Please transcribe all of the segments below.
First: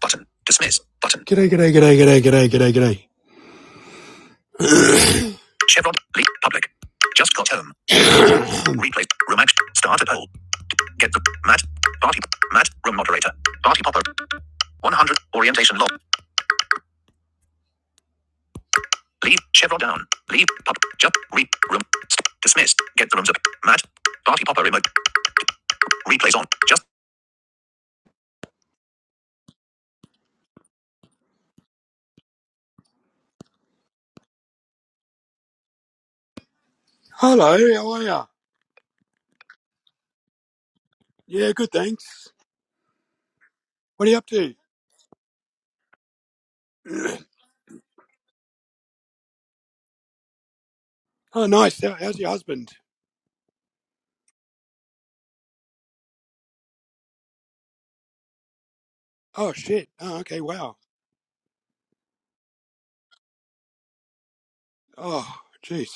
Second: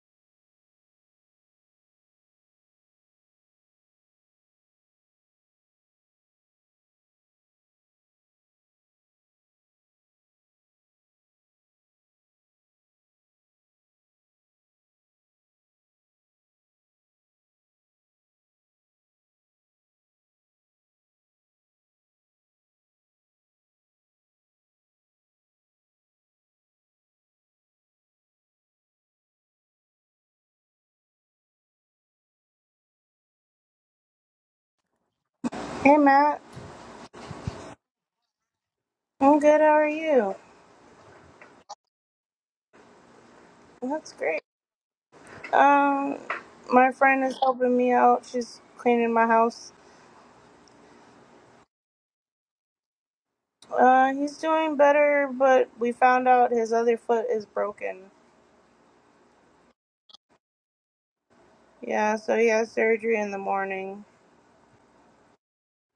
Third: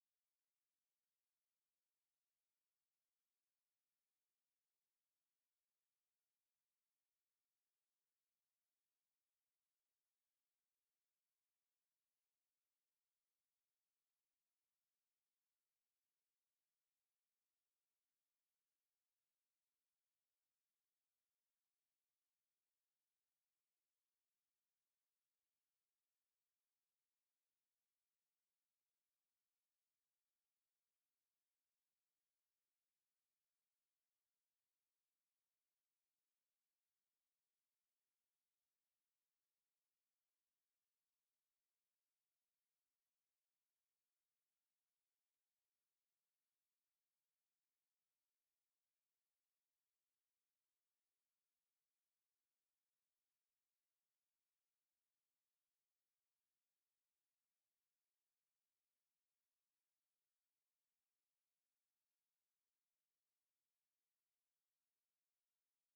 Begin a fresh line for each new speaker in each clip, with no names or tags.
Button. Dismiss. Button. G'day, g'day, g'day, g'day, g'day, g'day, g'day. Chevron. Leak. Public. Just got home. Um. Replay. Room action. Started poll. Get the Matt. Party. Matt. Room moderator. Party popper. 100. Orientation log. Leave. Chevron down. Leave. Pop. Jump. Re. Room. St- dismiss. Get the rooms up. Matt. Party popper remote. Replays on. Just.
Hey Matt,
Hello, how are ya?
I'm good. How are you?
Yeah, good, thanks. What are
That's
you up
great.
to?
Um, my friend is helping me out. She's cleaning my house.
Oh, nice. how's your husband?
Uh, he's doing better, but we found out his other foot is broken.
Oh, shit. Oh, okay, wow.
Yeah, so he has surgery in the morning.
Oh, jeez.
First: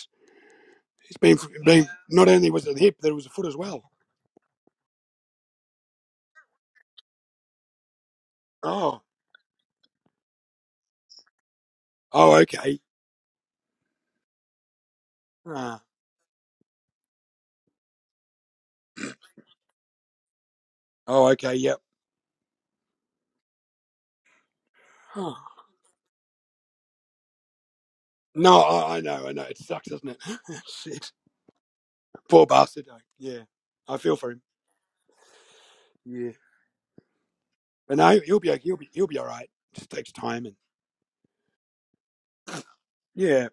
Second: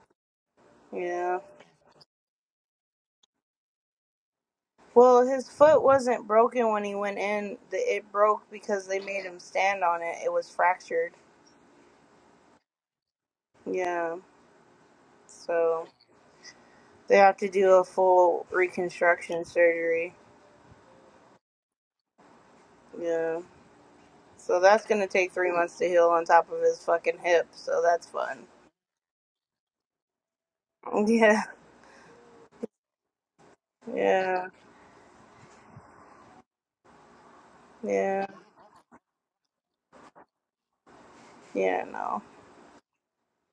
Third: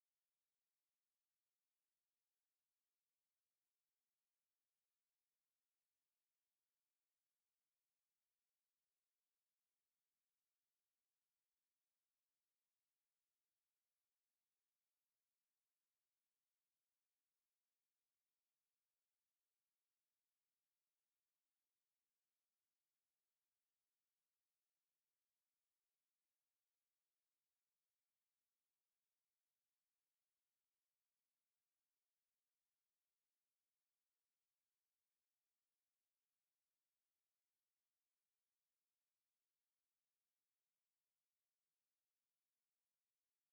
Yeah.
Being, being not only was it the hip, there was a foot as well.
Well, his foot wasn't broken when he went in. The- It broke because they
Oh,
made him stand on it. It was fractured.
oh, okay.
Yeah.
Ah.
So they have to do a full reconstruction surgery.
oh, okay. Yep.
Yeah. So that's gonna take
Huh.
three months to heal on top of his fucking hip. So that's fun.
No, I, I know, I know. It sucks, doesn't it? Shit,
Yeah,
poor bastard. like, Yeah, I feel for him.
yeah,
Yeah, but no,
yeah,
he'll be he'll be he'll be all right. It Just takes time and
yeah. No,
yeah.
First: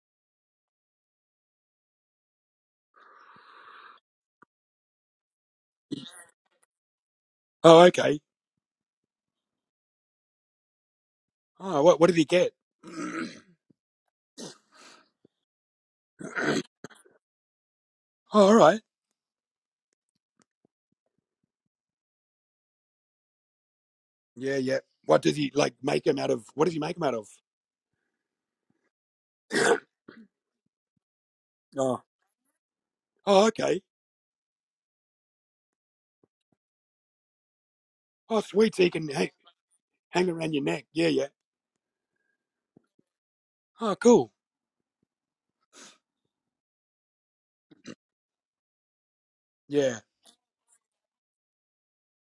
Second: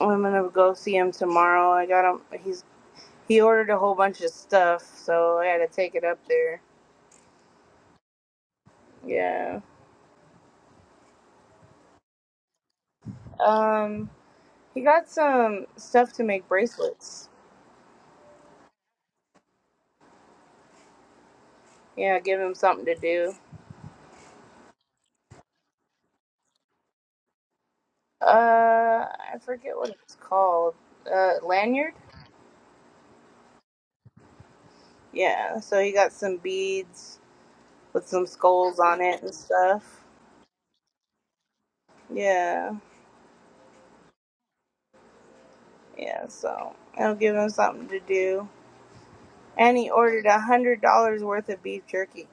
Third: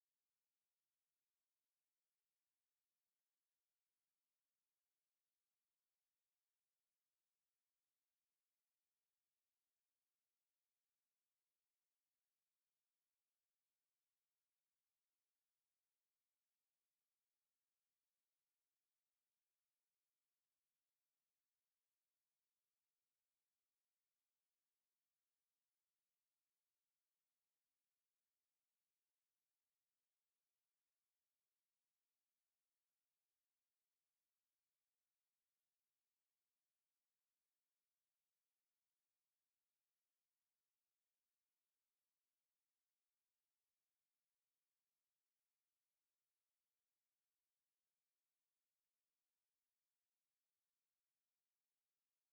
I'm gonna go see him tomorrow. I got him. He's he ordered a whole bunch of stuff, so I had to take it up there.
Oh, okay.
Yeah.
Oh, what what did he get?
Um, he got some stuff to make
oh,
bracelets.
all right.
Yeah, give him something to do.
Yeah, yeah. What does he like? Make him out of what does he make him out of?
Uh, I forget what it's called. Uh, lanyard.
Oh, oh, okay.
Yeah. So he got some beads with some
Oh, sweet.
skulls
So he
on
can
it
hang,
and stuff.
hang around your neck. Yeah, yeah.
Yeah.
Oh, cool.
Yeah, so it'll give him something to do. And he
Yeah.
ordered a hundred dollars worth of beef jerky.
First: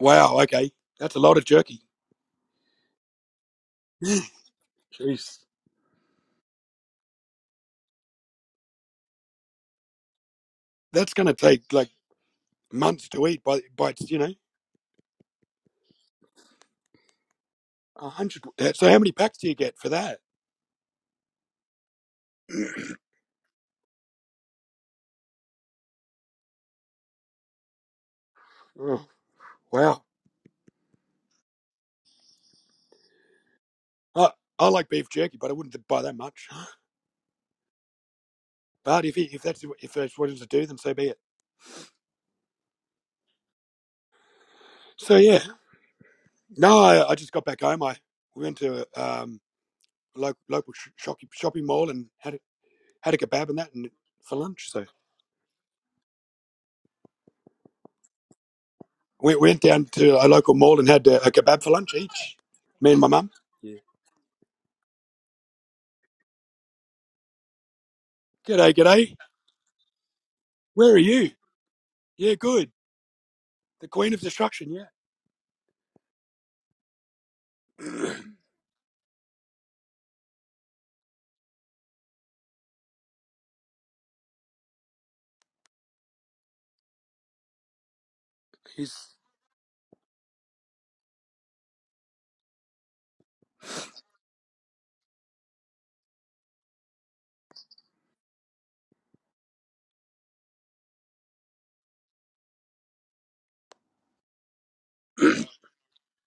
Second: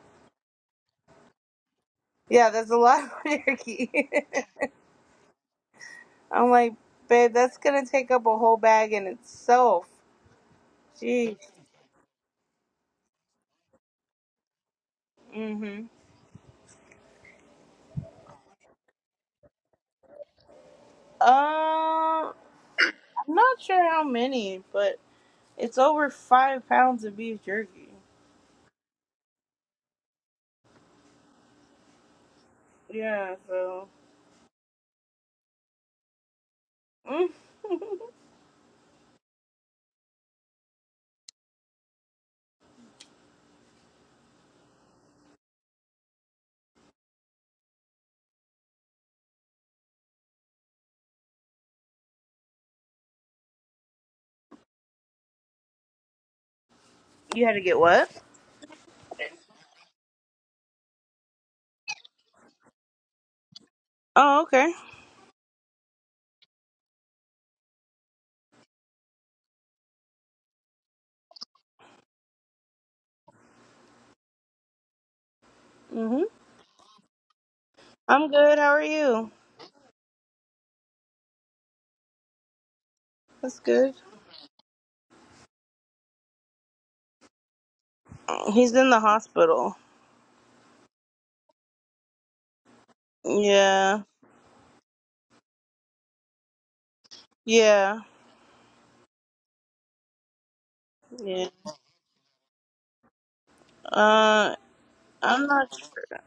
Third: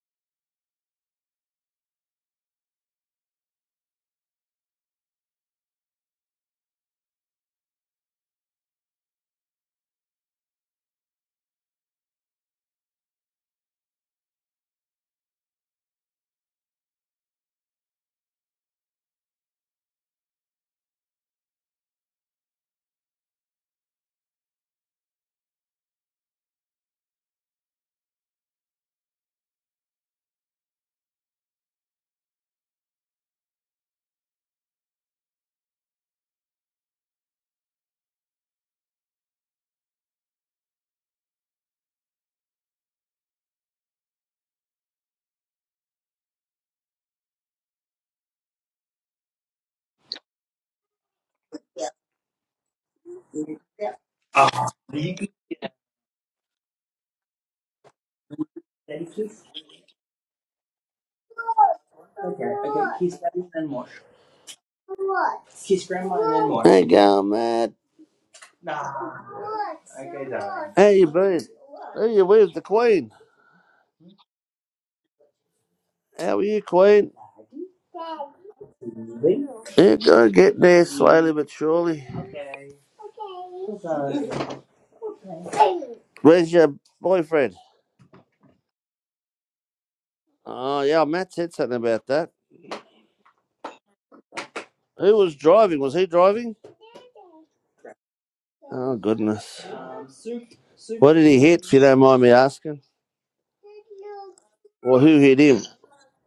Wow. Okay. That's a lot of jerky.
Yeah, that's a lot of jerky.
Jeez.
I'm like, babe, that's gonna take up a whole bag in itself.
That's going to
Jeez.
take like months to eat by, by it's, you know,
Mhm.
a hundred. So how many packs do you get for that?
Um, I'm not sure how many, but it's over five pounds of beef jerky.
Oh, wow.
Yeah, so
I, I like beef jerky, but I wouldn't buy that much.
mm.
But if it, if that's if that's what it's to do, then so be it. So yeah, no, I, I just got back home. I went to um local local sh- shopping shopping mall and had a, had a kebab and that and
Yeah.
for lunch. So
you had to get what?
Daddy
we
Keith.
went down to a local mall and had a, a kebab for lunch each. Me and my
Keith's
mum.
better than Mosh.
Oh, okay.
Keith's grandma and Mosh. Hey, go, Matt.
G'day, g'day.
Nah. How
Where are
you
you?
been? Hey, you
Yeah,
where's the
good.
Queen?
The Queen of Destruction. Yeah,
Mhm.
How are you, Queen?
I'm good. How are you?
Really? You're going get there slowly but surely. Okay.
That's good.
So, Where's your boyfriend?
He's in
he's
the hospital.
Oh, yeah, Matt said something about that.
Yeah.
Who was driving? Was he driving?
Yeah.
Oh, goodness. um, soup, soup. What did he
Yeah.
hit, if you don't mind me asking?
Uh,
Or who hit
I'm
him?
not sure.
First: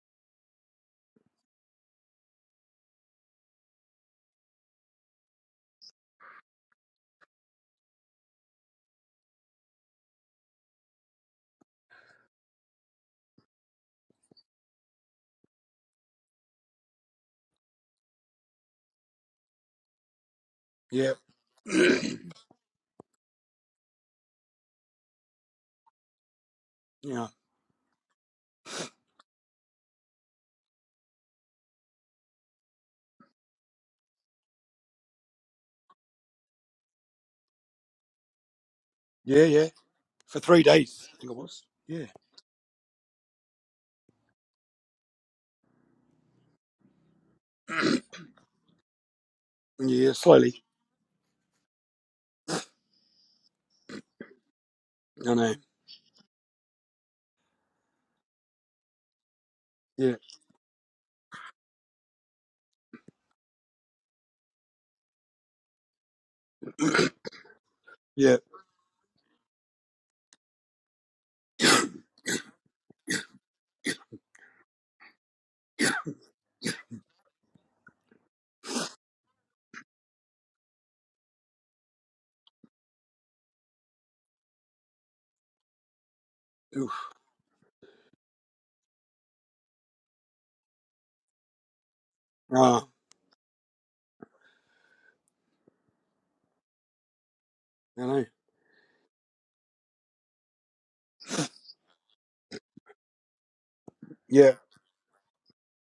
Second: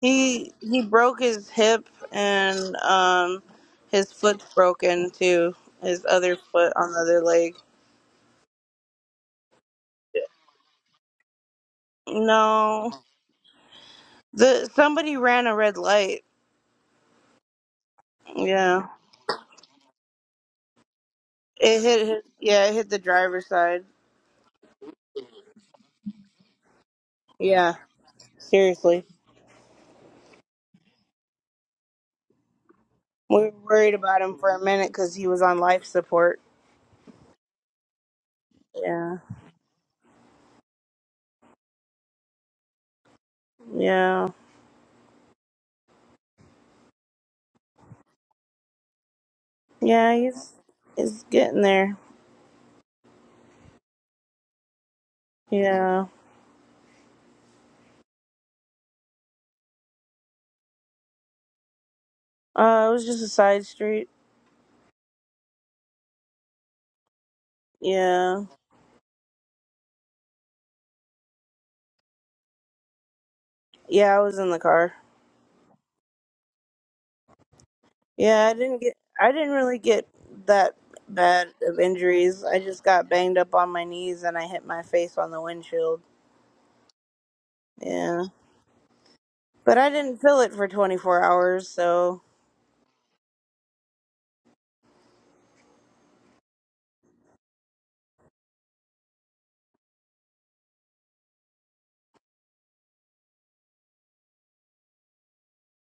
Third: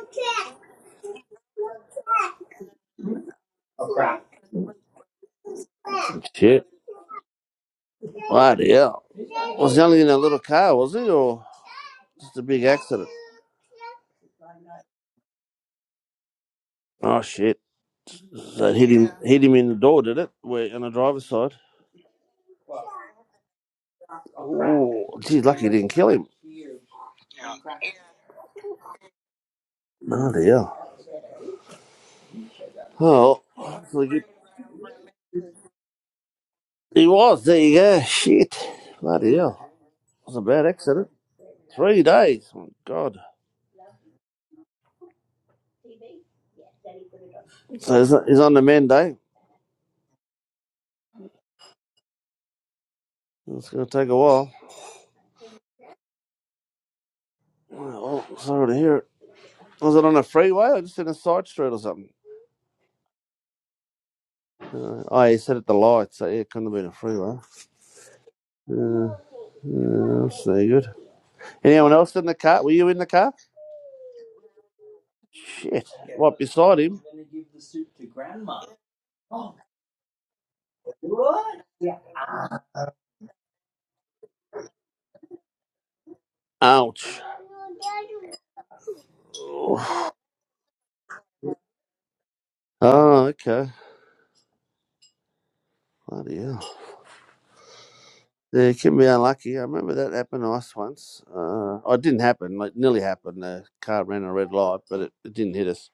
He he broke his hip and um his foot's broken too. His other
Shit.
foot on the other leg.
Bloody hell. Was he only in a little car, was he? Or? It's a big
No.
accident.
The somebody ran a red light.
Oh shit! So it
Yeah.
hit him, hit him in the door, did it? Where on the
yeah,
driver's side?
It hit
yeah,
his, yeah, it hit the driver's side.
Oh, geez, lucky it didn't kill him.
Yeah. Seriously.
Bloody hell!
We
Oh,
were worried
hopefully
about him for a minute cuz he was on life support.
he he was. There you go. Shit!
Yeah.
Bloody
yeah, yeah.
hell! It was
For
a
three
bad
days,
accident.
I think it was.
Three
Yeah,
days. My God.
Yeah.
So he's he's on the mend, eh?
yeah,
Yeah, he's
slowly.
he's getting there.
It's gonna take a while.
I know.
Yeah.
Oh, well, sorry to hear it. Was it
Yeah,
on a freeway or just in a side street or something?
Uh it was just a side street.
Uh, oh, he said at the lights, so yeah, it couldn't have been a freeway.
yeah.
Yeah.
Uh, yeah, that's no good. Anyone else in the car? Were you in the car?
Yeah, I was in the car.
Shit. What, beside him?
Yeah, I didn't get I didn't really get that bad of injuries. I just got banged up on my knees and I hit my face on the windshield.
Oof.
Ouch.
Yeah. But I didn't feel it for 24 hours, so
Ah,
Oh, okay. Bloody hell.
I know.
Yeah, you can be unlucky. I remember that happened to us once. Uh, oh, it didn't happen. It nearly happened. The car ran a red
Yeah.
light, but it, it didn't hit us,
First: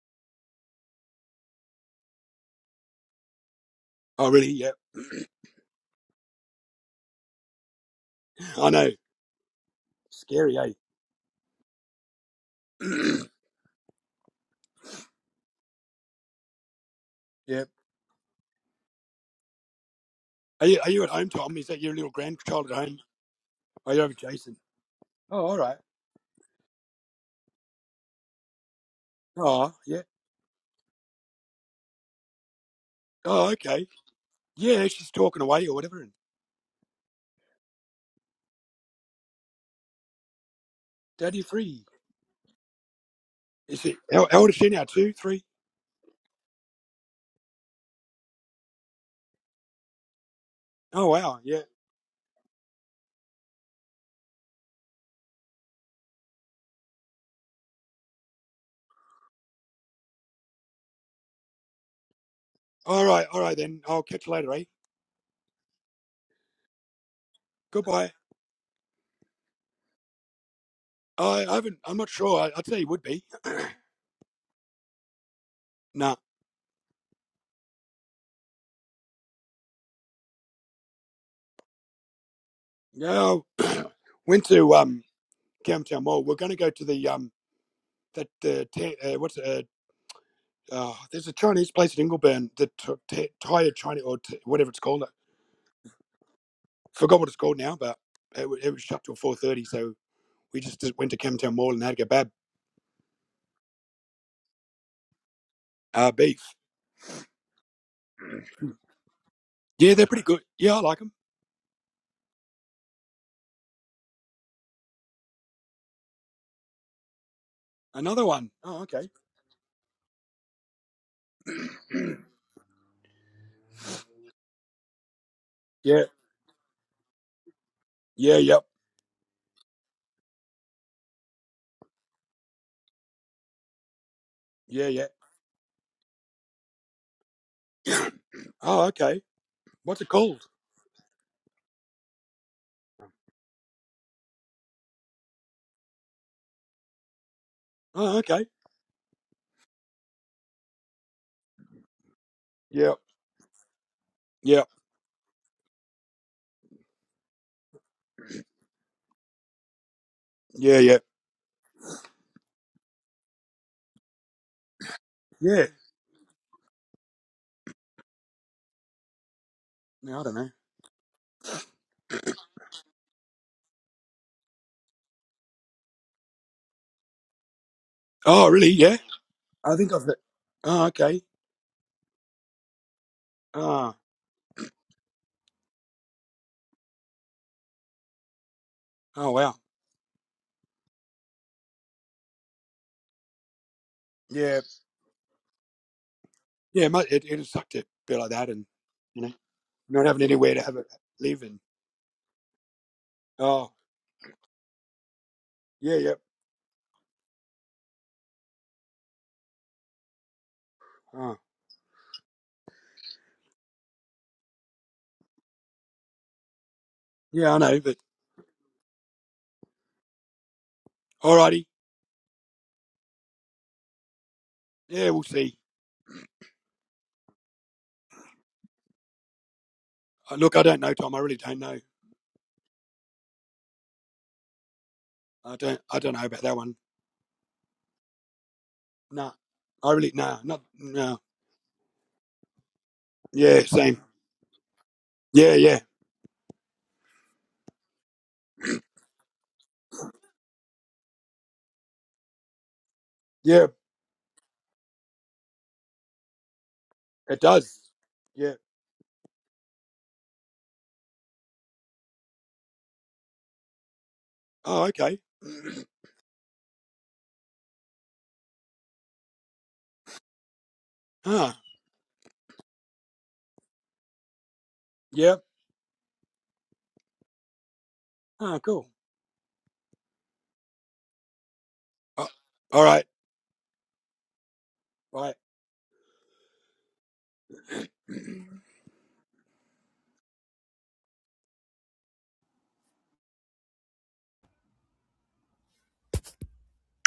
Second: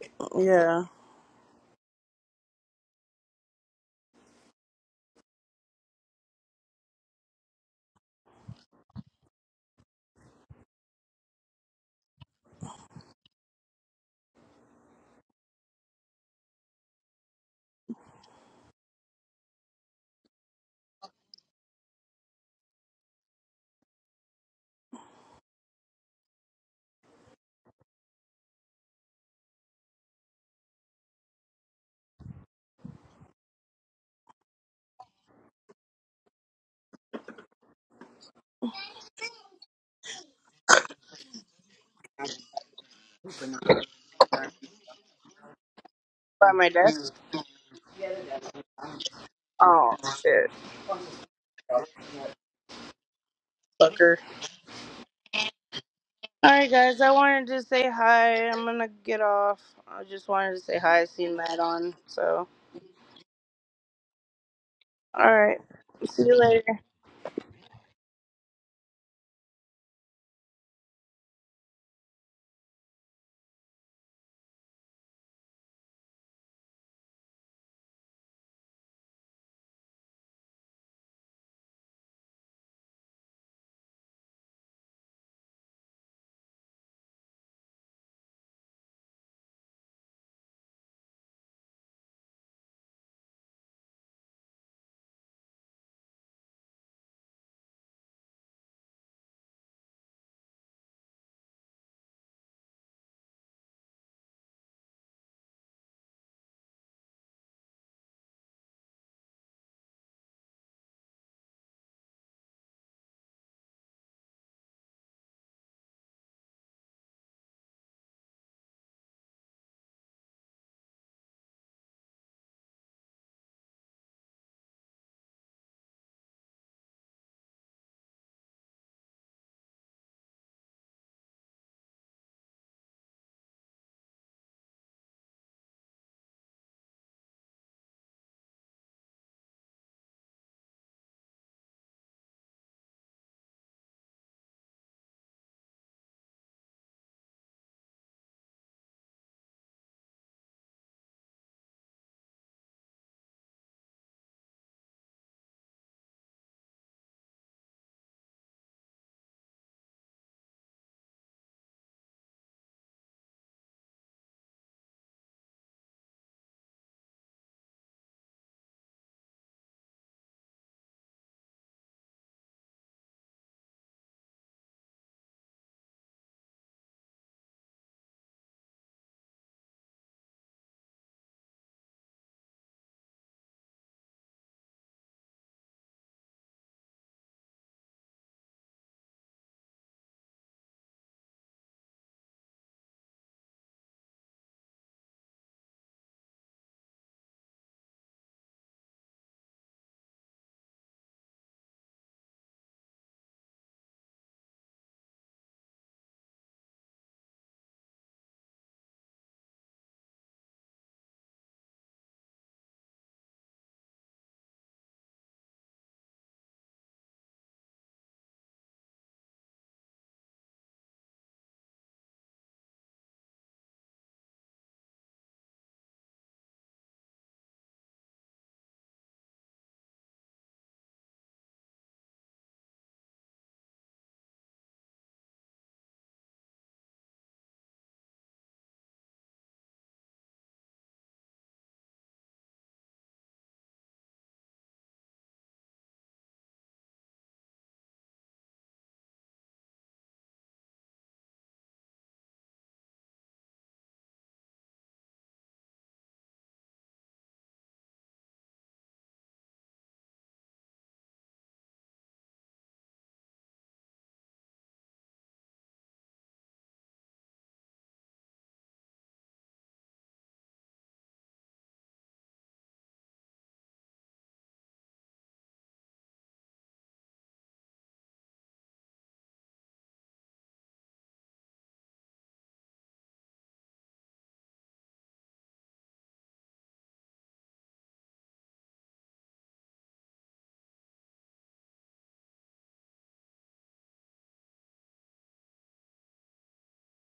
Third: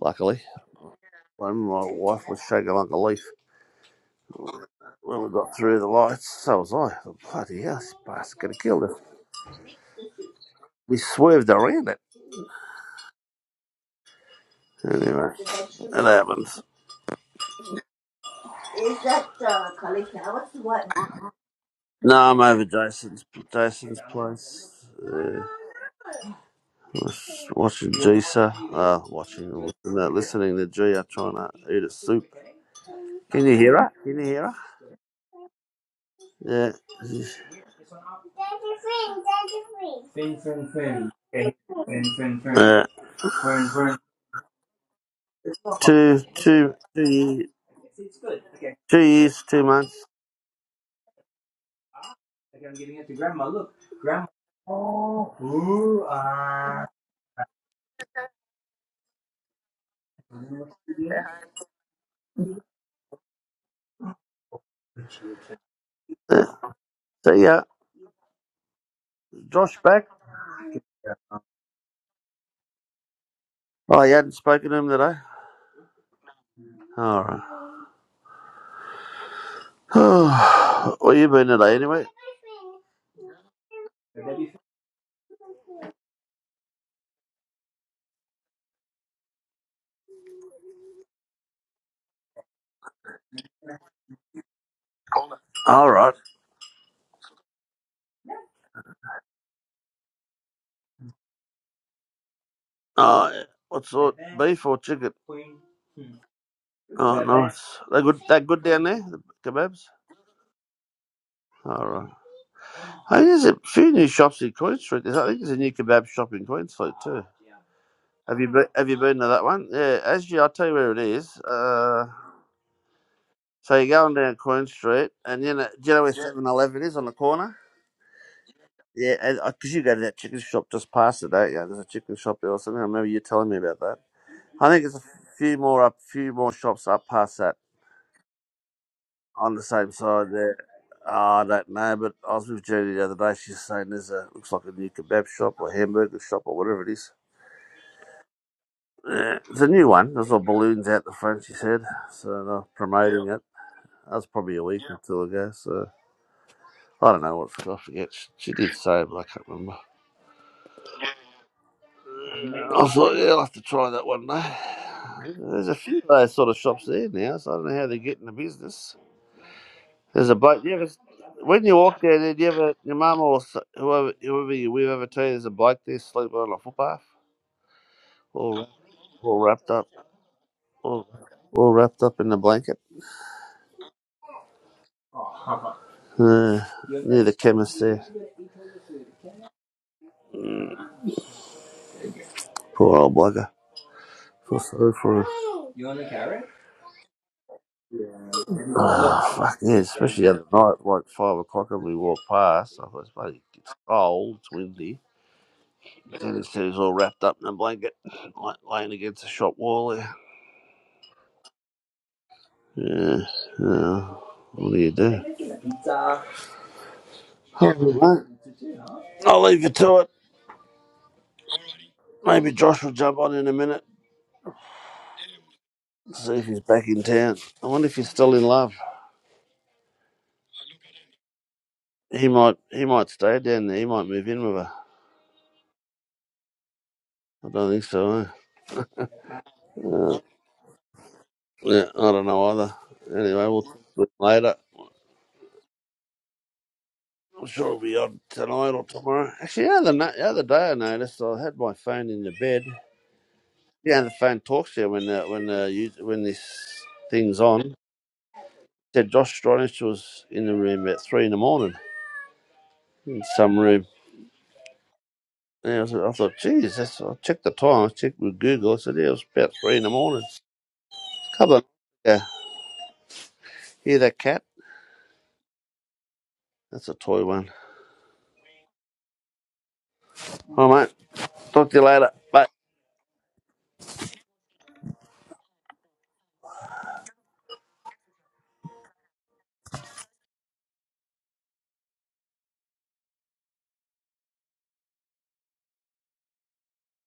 luckily.
yeah.
I remember my wife was shaking like a leaf
Oh, really? Yeah.
when we got through the lights. So was I. Bloody hell, this bastard could have
I
killed
know.
us.
Scary, eh?
We swerved around it. Anyway, it happened.
yeah. Are you Are you at home, Tom? Is that your little
No, I'm over
grandchild at home?
Jason's
Are
Jason's
you over, Jason?
place. Yeah.
Oh, all right.
Was Watching Jisa, uh, watching, listening
Oh, yeah.
to, listening to Gia trying to eat a soup. Can
Oh,
you hear
okay.
her? Can you hear her?
Yeah, she's talking away or whatever. And
Yeah.
Daddy free.
Yeah.
Is it? How, how old is she now? Two, three?
Two,
By my
two, two
desk.
years, two years, two
Oh
months.
shit,
Oh, wow. Yeah.
fucker. All right, guys. I wanted to say hi. I'm gonna get off. I just wanted to say hi. I seen that on. So
All right, all right then. I'll catch you later, eh?
all right. See you
Yeah.
later.
So yeah,
Goodbye.
Josh back. Yeah.
I I haven't. I'm not sure. I, I'd say you would be.
Oh, you hadn't spoken to him today.
nah.
All right. Where you been today, anyway?
No. Went to um Camtown Mall. We're going to go to the um that the ta- uh, what's it, uh, oh, there's a Chinese place in Ingleburn that t- t- tired China or t- whatever it's called. I
All right.
forgot what it's called now, but it, wa- it was shut till four thirty. So we just, just went to Camtown Mall and had a kebab,
Oh, yeah. what sort? Beef or chicken?
uh, beef.
Oh, nice. They good. They good down there. The kebabs.
Yeah, they're pretty good. Yeah, I like them.
All right. Hey, there's a few new shops in Queen Street. There's, I think there's a new kebab shop in Queen Street too.
Another
Have you
one.
been,
Oh,
have you
okay.
been to that one? Yeah, actually, I'll tell you where it is. Uh, so you're going down Queen Street, and you know, do you know
yeah.
where Seven Eleven is on the corner?
Yeah. Yep.
Yeah, because you go to that chicken shop just past it, don't you? There's a chicken shop there or something. I remember you telling me about that. I think
Yeah.
there's a
Yeah.
few more up, few more shops up past that
Oh, okay.
on the same
What's it
side
called?
there. Ah, I don't know, but I was with Judy the other day. She's saying there's a looks like a new kebab shop or hamburger shop or whatever it is.
Oh, okay.
Yeah, it's a new one. There's all balloons out the front. She said so. They're
Yeah,
promoting it. That was probably a
Yeah,
week or two ago. So I don't know what I forget. She she did say, but I can't remember.
yeah, yeah,
I thought, yeah, I'll have to try that one day.
yeah.
There's a few of those sort of shops there now, so I don't know how they're getting the business.
No, I
There's
don't
a
know.
bloke. You ever, when you walk down there, do you ever, your mum or s- whoever, whoever you with ever tell you there's a bloke there sleeping on a footpath,
Oh,
all
really? Yeah.
all wrapped
I
up,
think I've. Oh,
all,
okay.
all wrapped up in a blanket.
Ah,
Uh, near the chemist there.
oh, wow.
Mm, poor old bugger. Feel
Yeah,
sorry for him.
yeah. mu- It it sucked to be like that, and you know,
Oh fuck yeah,
not having
especially the other
anywhere to have
night,
it
like five
live, and
o'clock, and we walked past. I thought, it's bloody,
oh,
it's cold, it's windy.
yeah, yeah.
And it says all wrapped up in a blanket, like laying against the shop wall there.
Oh,
Yeah, yeah. What do you do?
yeah. I
All right,
know, but
mate. I'll leave you to it.
alrighty.
Maybe Josh will jump on in a minute,
Yeah, we'll see.
see if he's back in town. I wonder if he's still in love.
Uh, Look, I don't know, Tom. I really don't know.
He might, he might stay down there. He might move in with her.
I don't. I don't know about that one.
I don't think so.
Nah. I really
Eh?
nah. Not nah.
Yeah, I don't know either. Anyway,
Yeah,
we'll talk
same.
to it later.
Yeah, yeah,
I'm sure it'll be on tonight or tomorrow. Actually, the other, na- the other day I noticed I had my phone in the bed.
yeah.
Yeah, the phone talks to you when uh, when uh, you, when this thing's
It
on. It
does. Yeah.
said Josh Stronach was in the room at three in the morning in some room.
Oh, okay.
And I, was, I thought, geez, that's, I checked the time. I checked with Google. I said, yeah, it was about three in the morning.
Huh.
couple of yeah, hear that cat?
Yep.
That's a toy one.
Huh. Cool.
All right, mate. Talk to you later.
Uh,
Bye.
all right. Right.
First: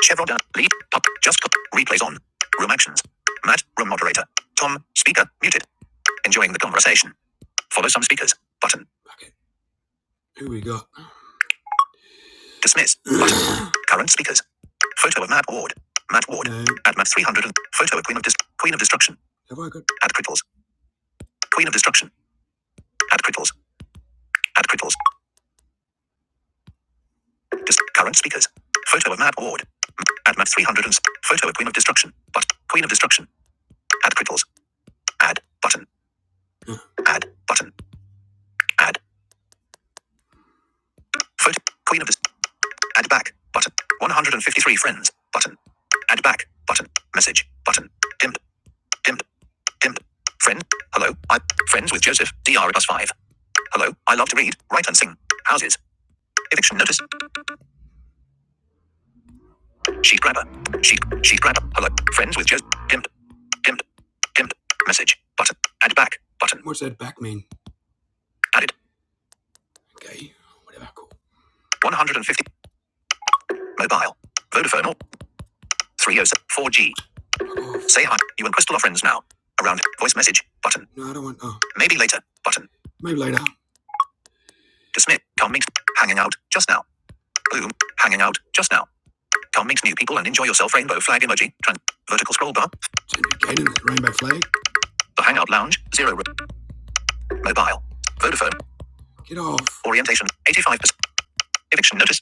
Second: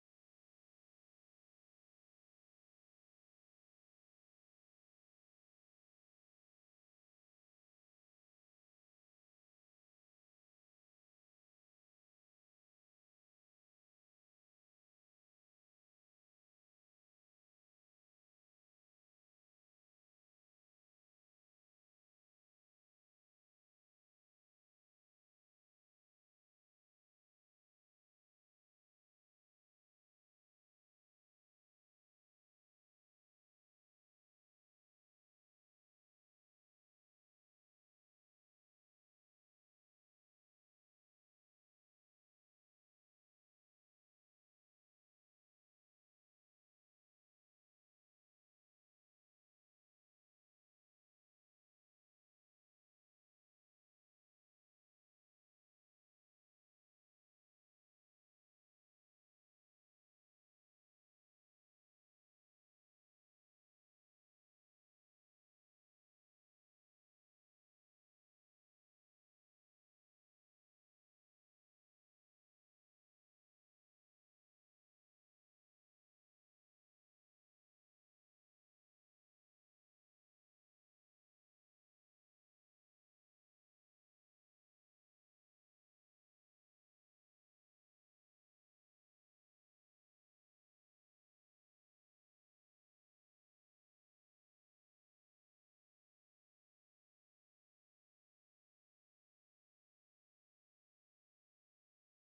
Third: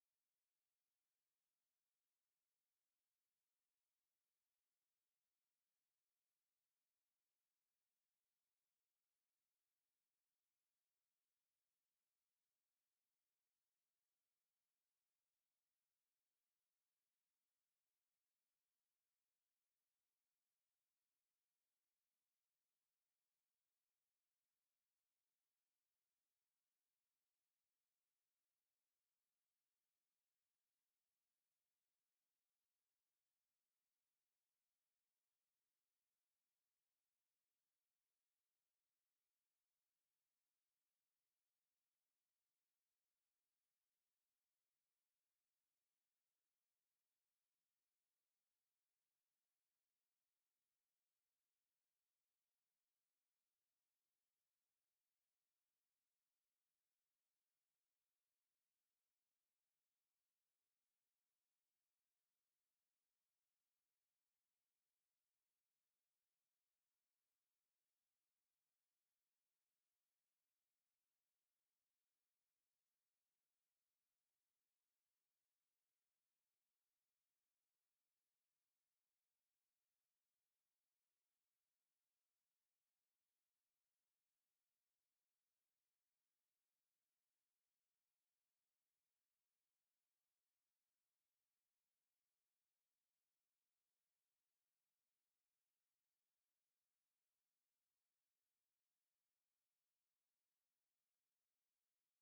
Chevron dot lead. Pop. Just Replays on. Room actions. Matt, room moderator. Tom, speaker, muted. Enjoying the conversation. Follow some speakers. Button. Okay. Who we got? Dismiss. Button. Current speakers. Photo of Matt Ward. Matt Ward. No. At Matt 300. and- Photo of Queen of Dis- Queen of Destruction. Have I got? At Cripples. Queen of Destruction. At Cripples. At Cripples. Dis- current speakers. Photo of Matt Ward. At Matt 300. and Photo of Queen of Destruction. But Queen of Destruction. Add cripples. Add button. Add button. Add foot. Queen of the. Add back button. 153 friends button. Add back button. Message button. Dimmed. Dimmed. Dimmed. Friend. Hello. I friends with Joseph. D R Plus five. Hello. I love to read, write, and sing. Houses. Eviction notice. Sheet grabber. Sheet. Sheet grabber. Hello. Friends with Joseph. Dimmed. Dimmed. Dimmed. Message button. Add back button. What's that back mean? Added. Okay. Whatever. Cool. 150. Mobile. Vodafone. Three oh seven four G. Fuck Say hi. You and Crystal are friends now. Around. Voice message. Button. No, I don't want. Oh, Maybe later. Button. maybe later. Dismiss. Can't meet. Hanging out. Just now. Boom. Hanging out. Just now. Can't meet new people and enjoy yourself. Rainbow flag emoji. Trans. Vertical scroll bar. do rainbow flag. The Hangout Lounge. Zero. re- Mobile. Vodafone. Get off. Orientation. 85%. Eviction notice.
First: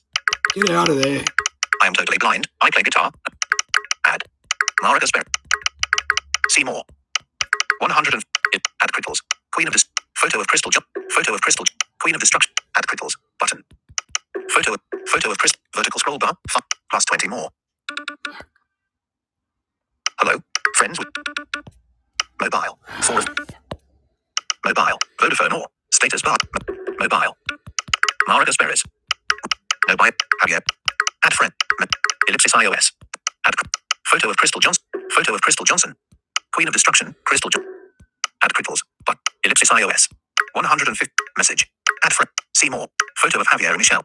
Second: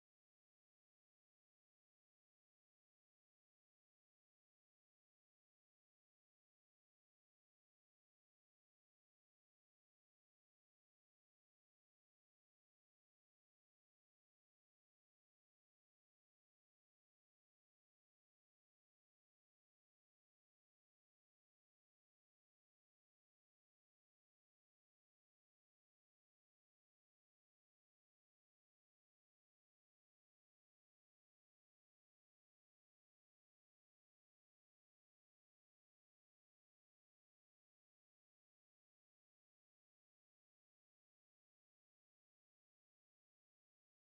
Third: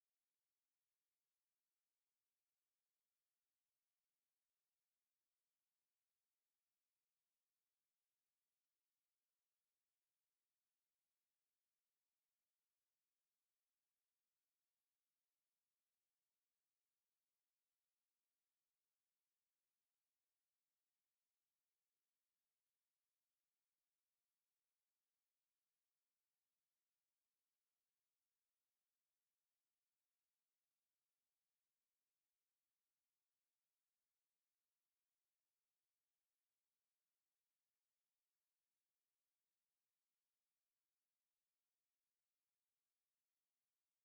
Get out of there. I am totally blind. I play guitar. Add. Mara Casper. See more. 100 and add cripples. Queen of this photo of crystal Photo of crystal Queen of destruction. Add cripples button. Photo photo of crystal vertical scroll bar. Plus 20 more. Hello. Friends with mobile. Four of mobile. Vodafone or status bar. mobile. Mara Gasperis. No buy. Javier. Add friend. ellipsis iOS. Add photo of crystal Johnson. Photo of crystal Johnson. Queen of destruction. Crystal. Ju- add cripples. But ellipsis iOS. 150 message. Add friend. See more. Photo of Javier and Michelle.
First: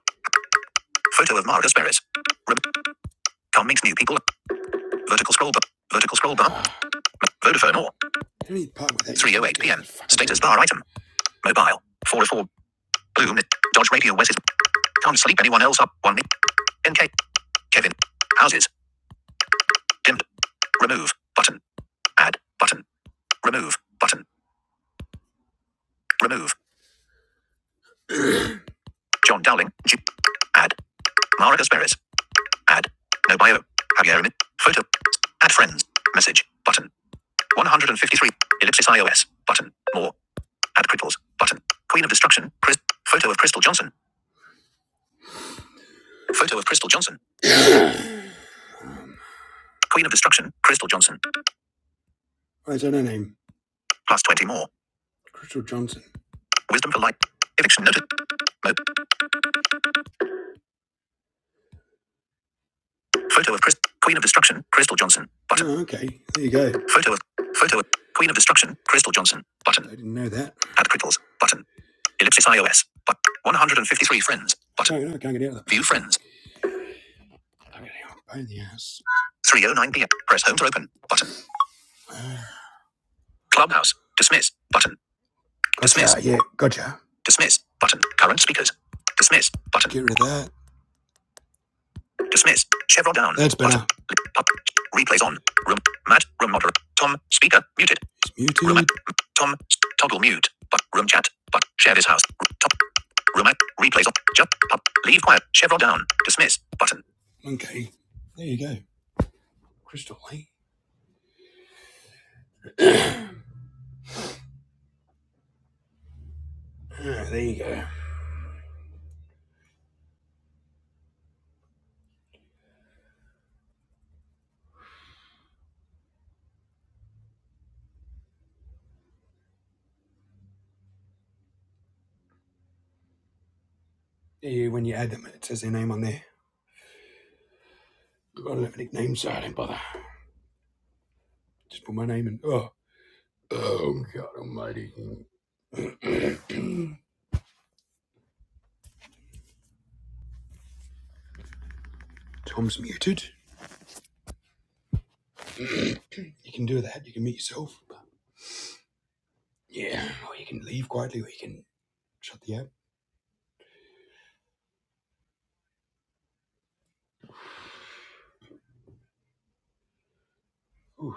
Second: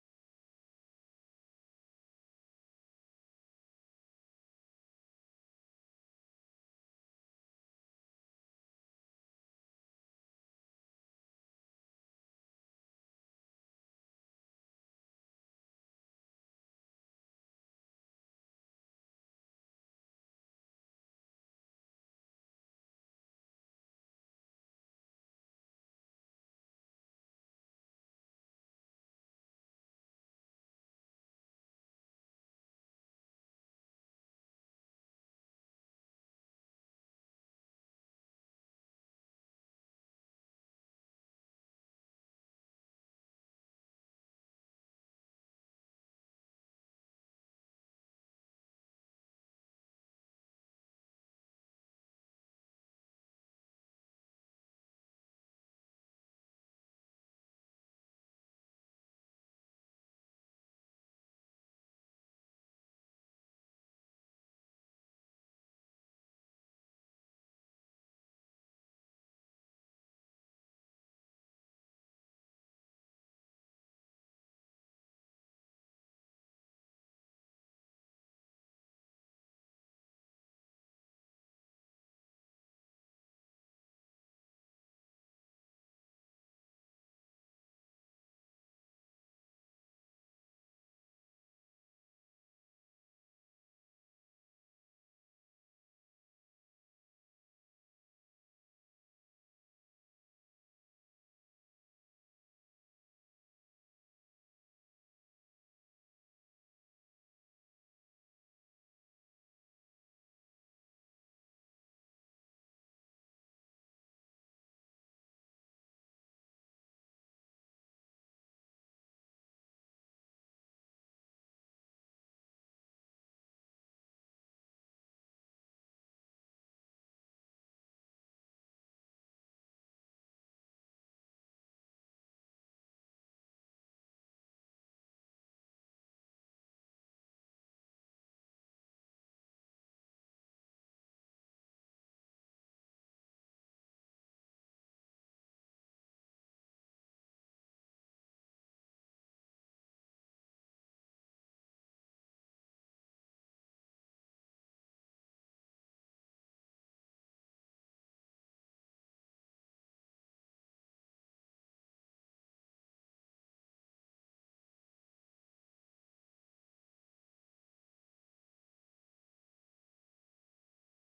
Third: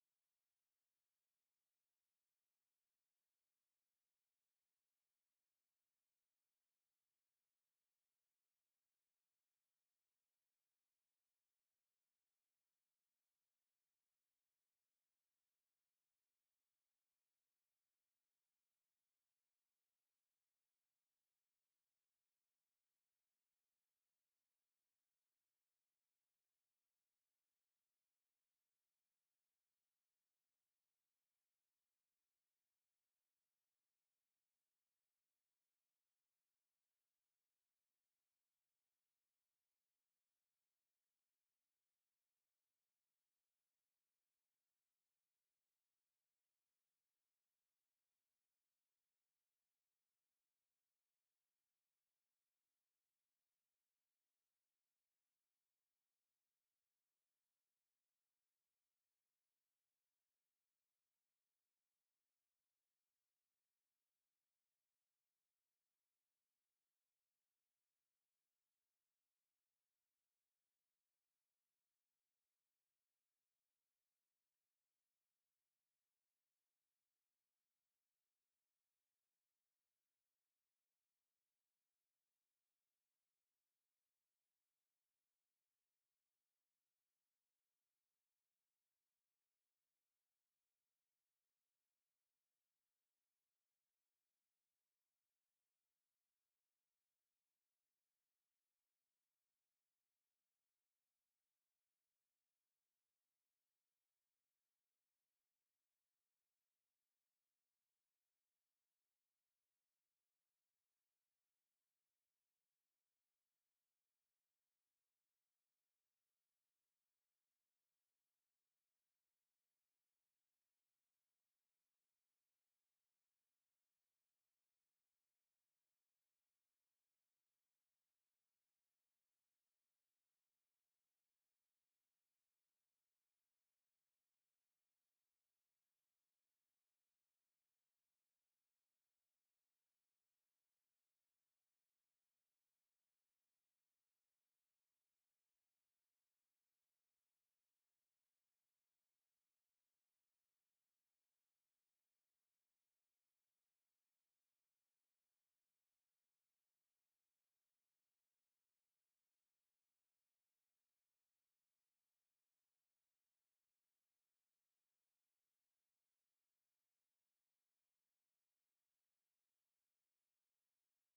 Photo of Mara Asperis. Re- can new people. Vertical scroll bar. Vertical scroll bar. Vodafone or. 3.08 p.m. Status bar item. Mobile. 4 o 4. of Bloom. Dodge Radio West. Can't sleep anyone else up. 1 minute. NK. Kevin. Houses. Dimmed. Remove. Button. Add. Button. Remove. Button. Remove. John Dowling. G- add. Mara Asperis. Add. No bio. Javier Photo. Add friends. Message. Button. 153. Ellipsis iOS. Button. More. Add cripples. Button. Queen of Destruction. Chris. Photo of Crystal Johnson. Photo of Crystal Johnson. Queen of Destruction. Crystal Johnson. I don't know name. Plus 20 more. Crystal Johnson. Wisdom for light. Eviction noted. Mo- Photo of Chris. Queen of Destruction. Crystal Johnson. Button. Oh, okay. There you go. Photo of. Photo of. Queen of Destruction. Crystal Johnson. Button. I didn't know that. Add cripples. Button. Ellipsis iOS. But 153 friends. Button. No, no, I can't get out of that. View friends. I'm gonna- I'm a pain in the ass. 309 p.m. Press home to open. Button. Clubhouse. Dismiss. Button. Dismiss. Gotcha. Yeah. Gotcha. Dismiss. Button. Current speakers. Dismiss. Button. Get rid of that. Dismiss. Chevron down. That's better. Pop. Replays on. Room. Matt. Room moderate. Tom. Speaker. Muted. It's muted. Room. Tom. Toggle mute. But room chat. But share this house. Top. Room. Replays on. Jump. Pop. Leave quiet. Chevron down. Dismiss. Button. Okay. There you go. Crystal Lake. Ah, there you go. Yeah, when you add them, it says their name on there. I don't have a nickname, so I don't bother. Just put my name in. Oh, Oh God Almighty! Tom's muted. You can do that. You can mute yourself. But yeah, or you can leave quietly, or you can shut the app. Ooh,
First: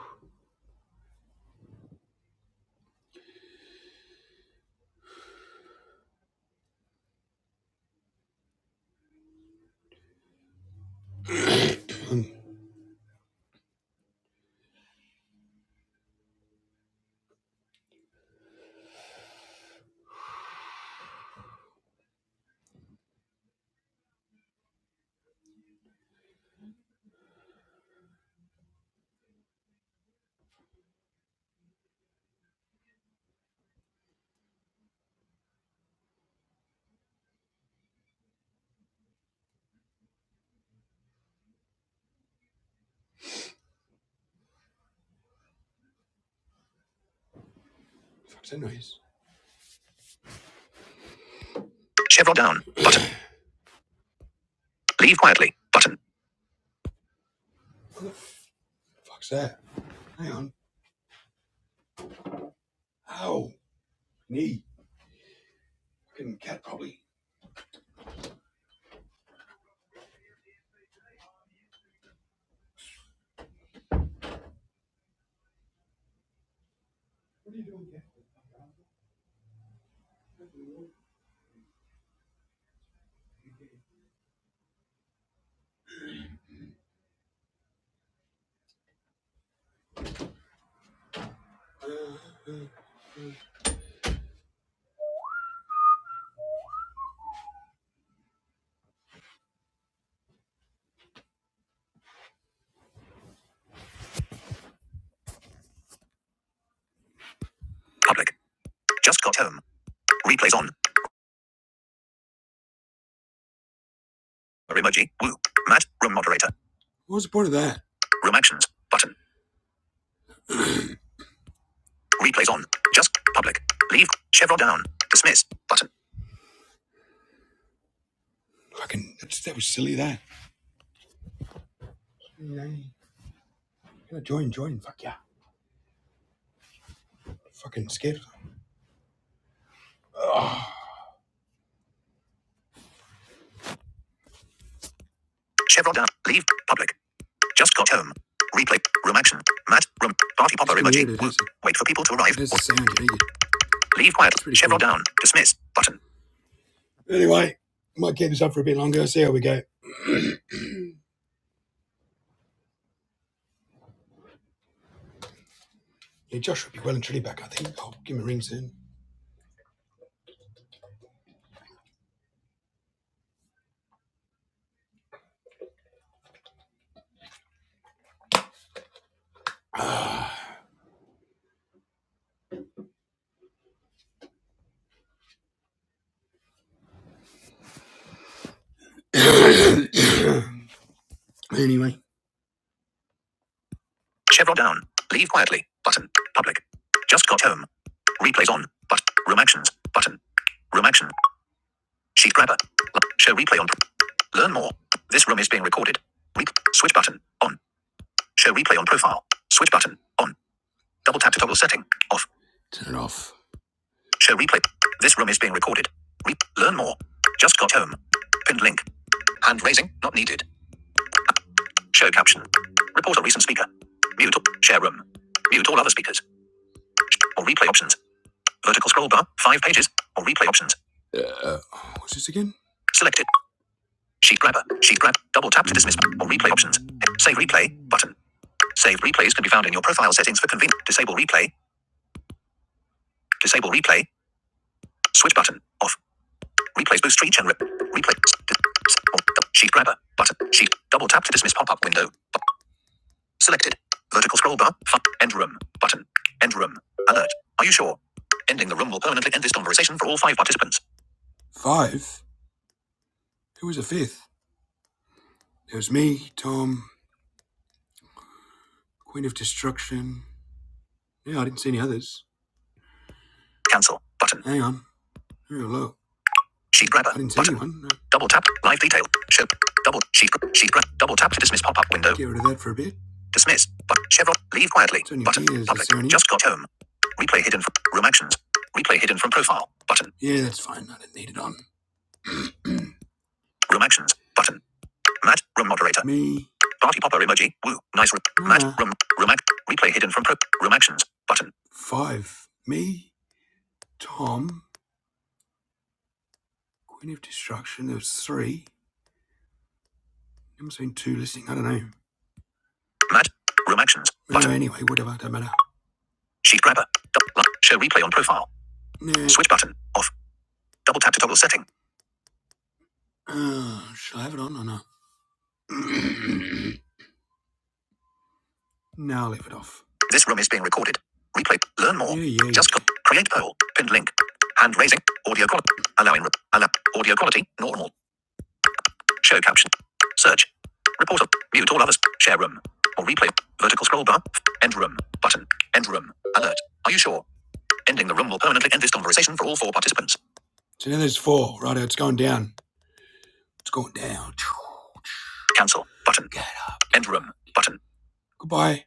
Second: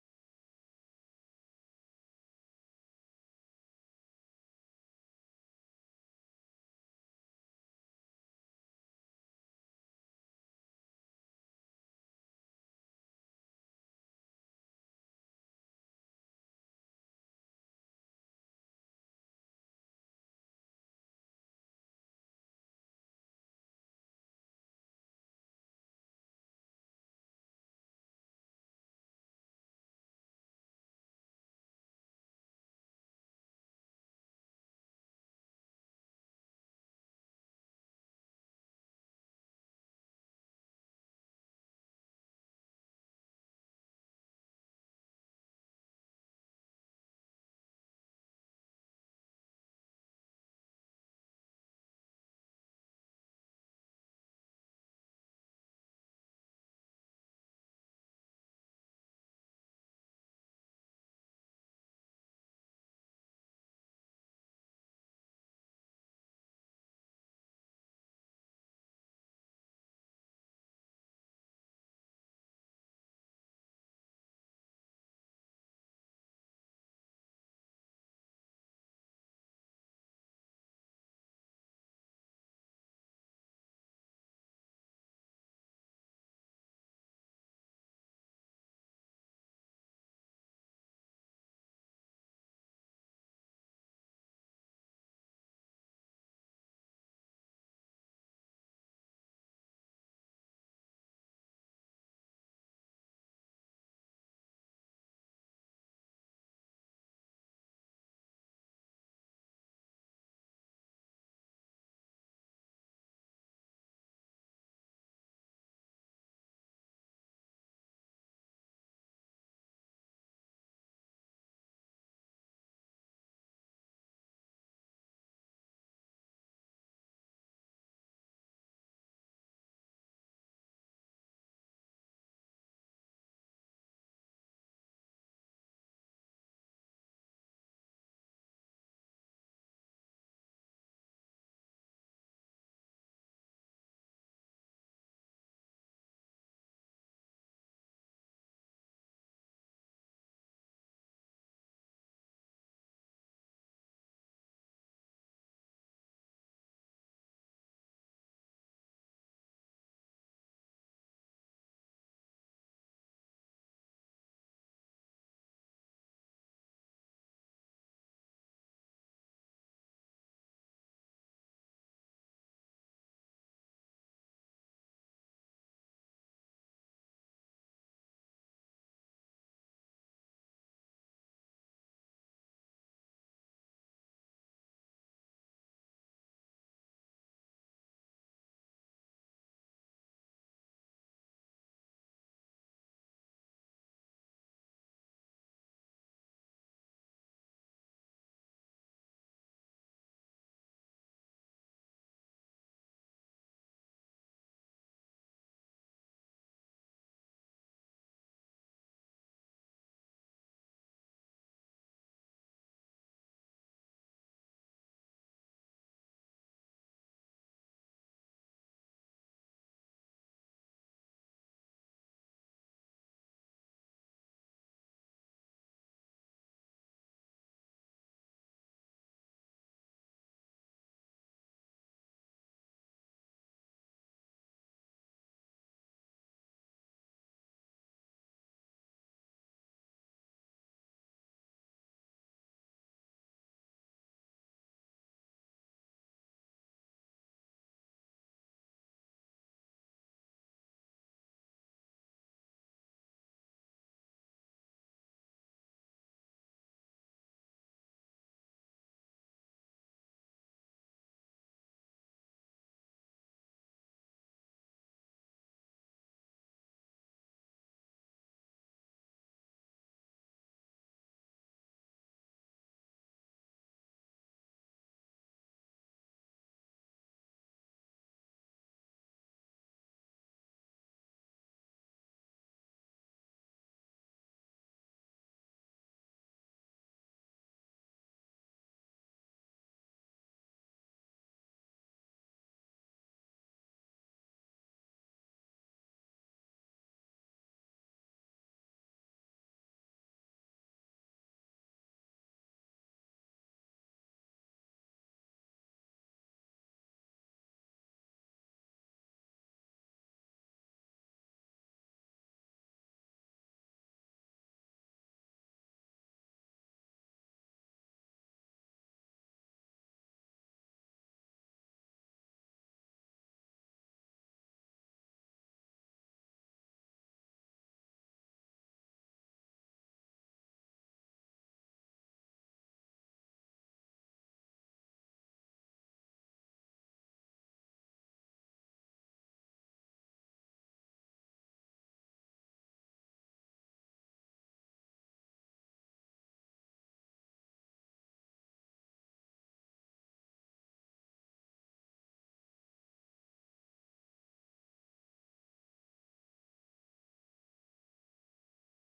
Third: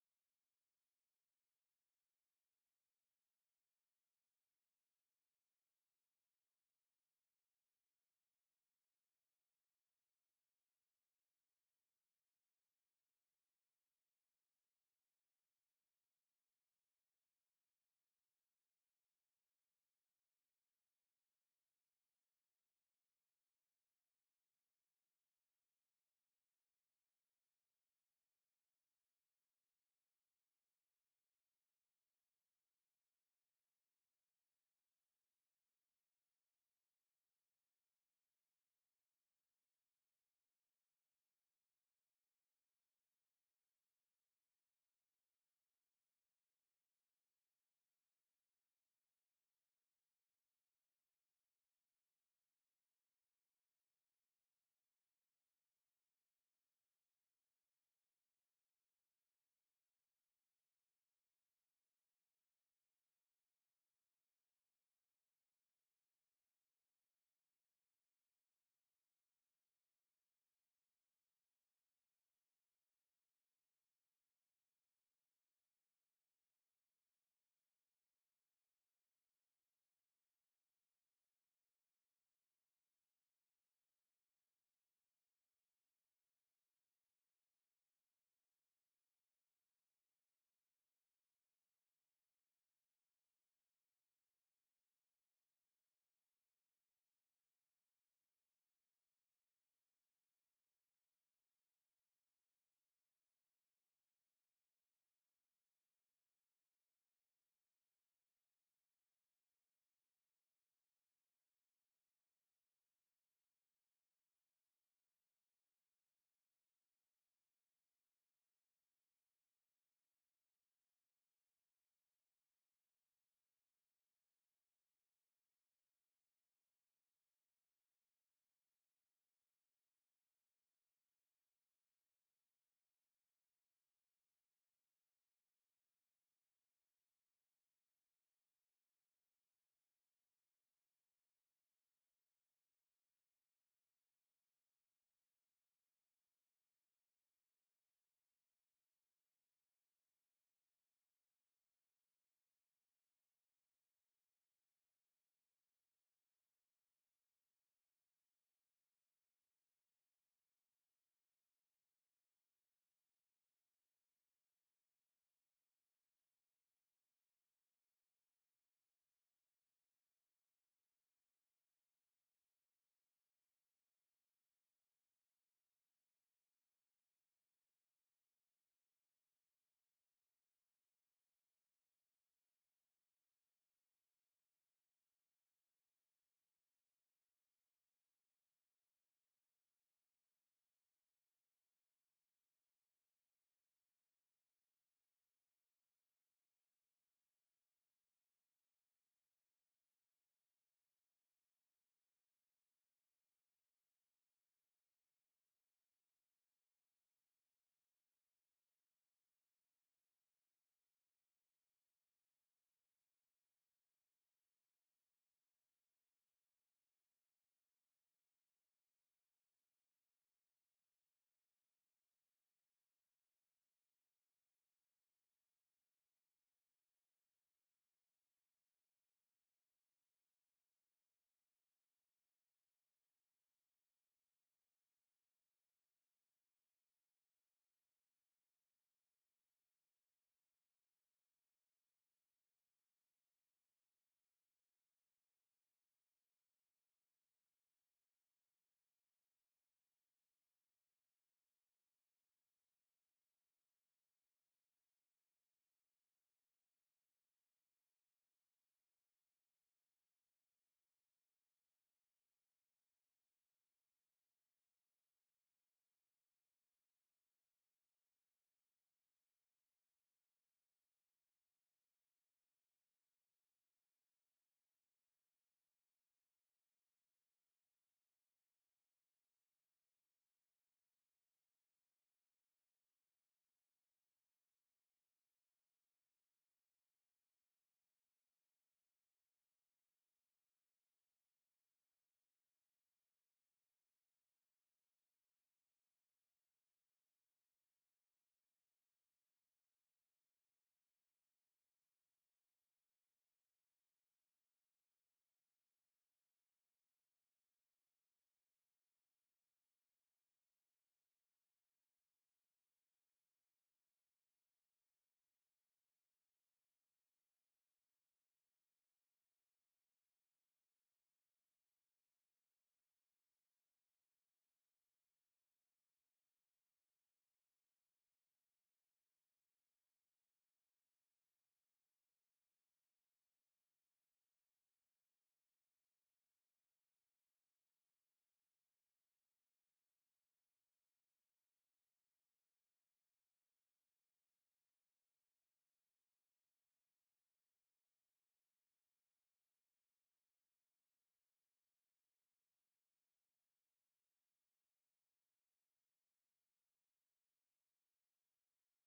um, fuck's that noise? Chevron down. Button. Leave quietly. Button. Fuck's that? Hang on. Ow, knee. Fucking cat probably. Public. Just got home. Replays on. Emoji. Woo. Matt. Room moderator. What was the point of that? Room actions. Button. Replays on. Just public. Leave. Chevron down. Dismiss. Button. Fucking, that's, that was silly, that. Mm. Yeah, join, join. Fuck yeah. Fucking scared. Chevron down. Leave. Public. Just got home. Replay. Room action. Matt. Room. Party popper emoji. Wait for people to arrive. Leave quiet. It's Chevron cool. down. Dismiss. Button. Anyway, I might keep this up for a bit longer. See how we go. Yeah, Josh will be well and truly back, I think. I'll give him a ring soon. anyway. Chevron down. Leave quietly. Button. Public. Just got home. Replays on. But room actions. Button. Room action. Sheet grabber. Show replay on. Learn more. This room is being recorded. Re- switch button. On. Show replay on profile. Switch button. On. Double tap to toggle setting. Off. Show replay. This room is being recorded. Re- Learn more. Just got home. Pinned link. Hand raising. Not needed. Show caption. Report a recent speaker. Mute. Share room. Mute all other speakers. Or replay options. Vertical scroll bar. Five pages. Or replay options. Uh, what's this again? Selected. Sheet grabber. Sheet grab. Double tap to dismiss or replay options. Save replay button. Save replays can be found in your profile settings for convenience. Disable replay. Disable replay. Switch button. Off. Replays boost reach and rip. Replay. Sheet grabber. Button. Sheet. Double tap to dismiss pop up window. Selected. Vertical scroll bar. End room. Button. End room. Alert. Are you sure? Ending the room will permanently end this conversation for all five participants. Five? Who was the fifth? It was me, Tom, Queen of Destruction. Yeah, I didn't see any others. Cancel. Button. Hang on. Here, look. Sheet grabber. I didn't see Button. one. Uh, Double tap. Live detail. Ship. Double. Sheet. Sheet grab. Double tap to dismiss pop-up window. Get rid of that for a bit. Dismiss. But Chevron. Leave quietly. Button. Public. Just got home. Replay hidden. From, room actions. Replay hidden from profile. Button. Yeah, that's fine. I didn't need it on. Room actions. Button. Matt. Room moderator. Me. Party popper emoji. Woo. Nice room. Uh, Matt. Ah. Room. Room act. Replay hidden from pro. Room actions. Button. Five. Me. Tom. Queen of Destruction, there's three. I'm saying two listing. I don't know. Match. Room actions. No, anyway, whatever. Don't matter. Sheet grabber. Double. lock. Show replay on profile. No. Switch button. Off. Double tap to toggle setting. Uh, should I have it on or not? now I'll leave it off. This room is being recorded. Replay. Learn more. Yeah, yeah. Just click. create poll. Pinned link. Hand raising. Audio quality. Allowing. Allow. Audio quality. Normal. Show caption. Search. Report. Mute all others. Share room. Or replay. Vertical scroll bar. End room. Button. End room. Alert. Are you sure? Ending the room will permanently end this conversation for all four participants. So now there's four. Right, it's going down. It's going down. Cancel. Button. End room. Button. Goodbye.